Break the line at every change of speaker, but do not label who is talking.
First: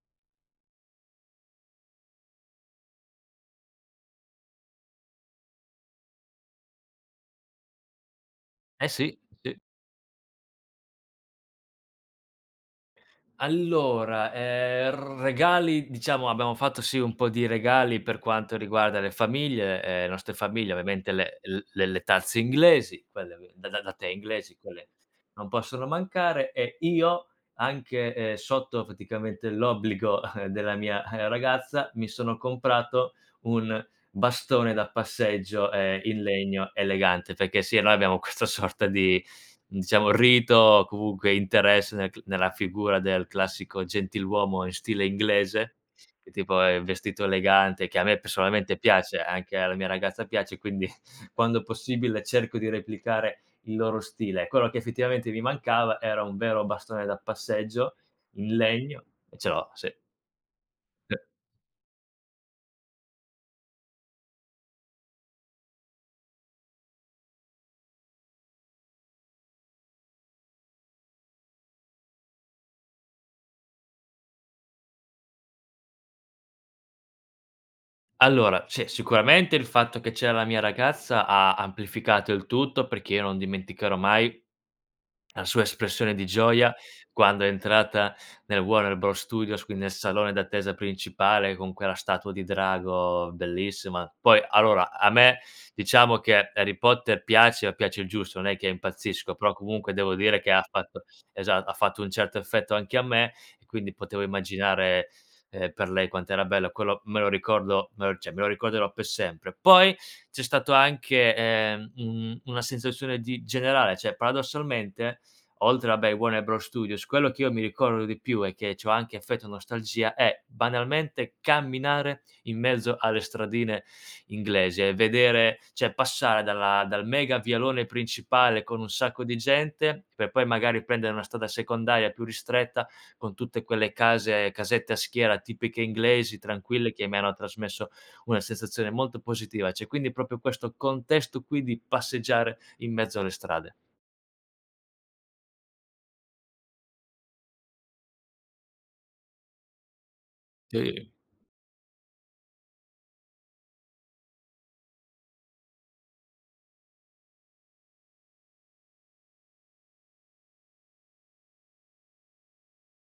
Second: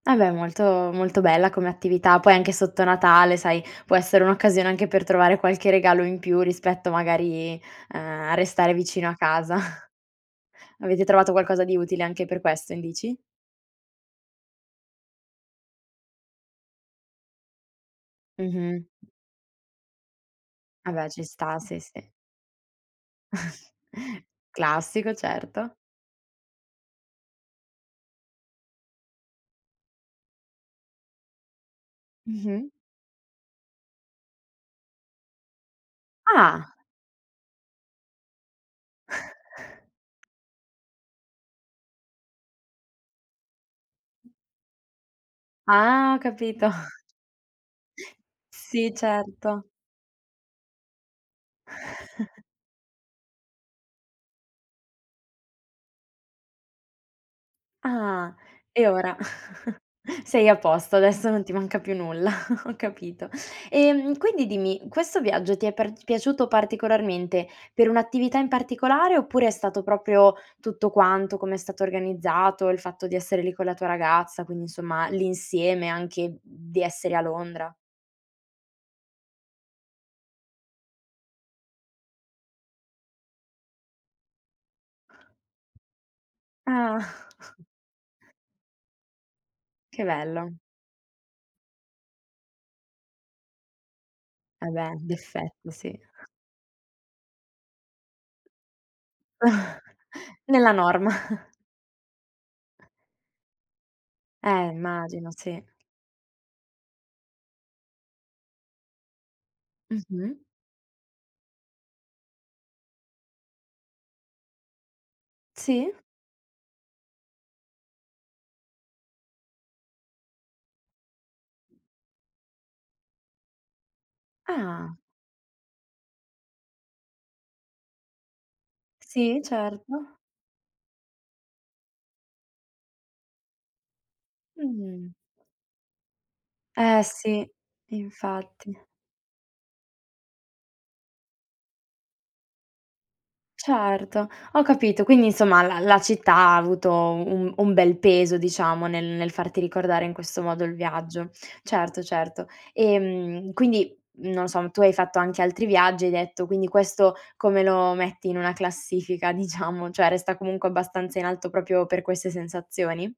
Ah, beh, molto molto bella come attività. Poi anche sotto Natale sai, può essere un'occasione anche per trovare qualche regalo in più rispetto magari a a restare
Eh
vicino a
sì.
casa.
Ti
Avete trovato qualcosa di utile anche per questo in bici?
Allora, ehm, regali diciamo abbiamo fatto sì un po' di regali per quanto
Mh-mh.
riguarda le famiglie, ehm, nostre famiglie,
Eh, beh,
ovviamente
ci
le l
sta, sì,
le
sì.
le tazze inglesi, quelle v da da da tè inglesi, quelle
Classico,
non
certo.
possono mancare e io anche, ehm, sotto praticamente l'obbligo della mia ragazza, mi sono
Mh-mh.
comprato un bastone da passeggio, ehm, in legno
Ah!
elegante. Perché sì, noi abbiamo questa sorta di diciamo rito o comunque interesse nel c nella figura del classico gentiluomo in stile inglese,
Ah,
che tipo
capito.
è vestito elegante, che a me personalmente
Sì,
piace e anche
certo.
alla mia ragazza piace, quindi quando possibile cerco di replicare il loro stile e quello che effettivamente mi mancava era un vero bastone da passeggio
Ah,
in
e
legno
ora
e ce l'ho sì.
sei a posto,
E
adesso non ti manca più nulla, ho capito. Ehm, quindi dimmi, questo viaggio ti è par piaciuto particolarmente per un'attività in particolare oppure è stato proprio tutto quanto, come è stato organizzato, il fatto di essere lì con la tua ragazza, quindi insomma l'insieme anche di essere a Londra?
Allora, sì sicuramente il fatto che c'era la mia ragazza ha amplificato il tutto, perché io non dimenticherò mai la sua espressione di gioia
Ah.
quando è entrata nel Warner Bros Studios, quindi nel
Che
salone
bello.
d'attesa principale con quella statua di drago bellissima. Poi
Eh,
allora
beh,
a me
d'effetto sì.
diciamo che Harry Potter piace, ma piace il giusto, non è che impazzisco, però comunque devo dire che ha
Nella
fatto
norma.
esa ha fatto un certo effetto anche a me e quindi potevo
Eh,
immaginare,
immagino, sì.
ehm, per lei quant'era bello. Quello, me lo ricordo me lo cioè me lo ricorderò per sempre. Poi
Mh-mh.
c'è stato anche, ehm, un una sensazione di generale cioè paradossalmente oltre
Sì.
vabbè ai Warner Bros Studios, quello che io mi ricordo di più e che c'ho anche affetto nostalgia è banalmente, camminare in mezzo alle stradine inglesi e
Ah!
vedere cioè passare dalla dal mega vialone principale con un sacco di
Sì,
gente,
certo.
per poi magari prendere una strada secondaria più ristretta, con tutte quelle case casette a
Mh-mh.
schiera tipiche inglesi tranquille,
Eh,
che mi hanno
sì,
trasmesso una
infatti.
sensazione molto positiva, cioè quindi proprio questo contesto qui di passeggiare in mezzo alle strade.
Certo, ho capito. Quindi insomma la la città ha avuto un un bel peso diciamo nel nel farti ricordare in questo modo il
Sì.
viaggio. Certo, certo. Ehm, quindi, non o so, tu hai fatto anche altri viaggi, hai detto, quindi questo come lo metti in una classifica, diciamo, cioè, resta comunque abbastanza in alto proprio per queste sensazioni?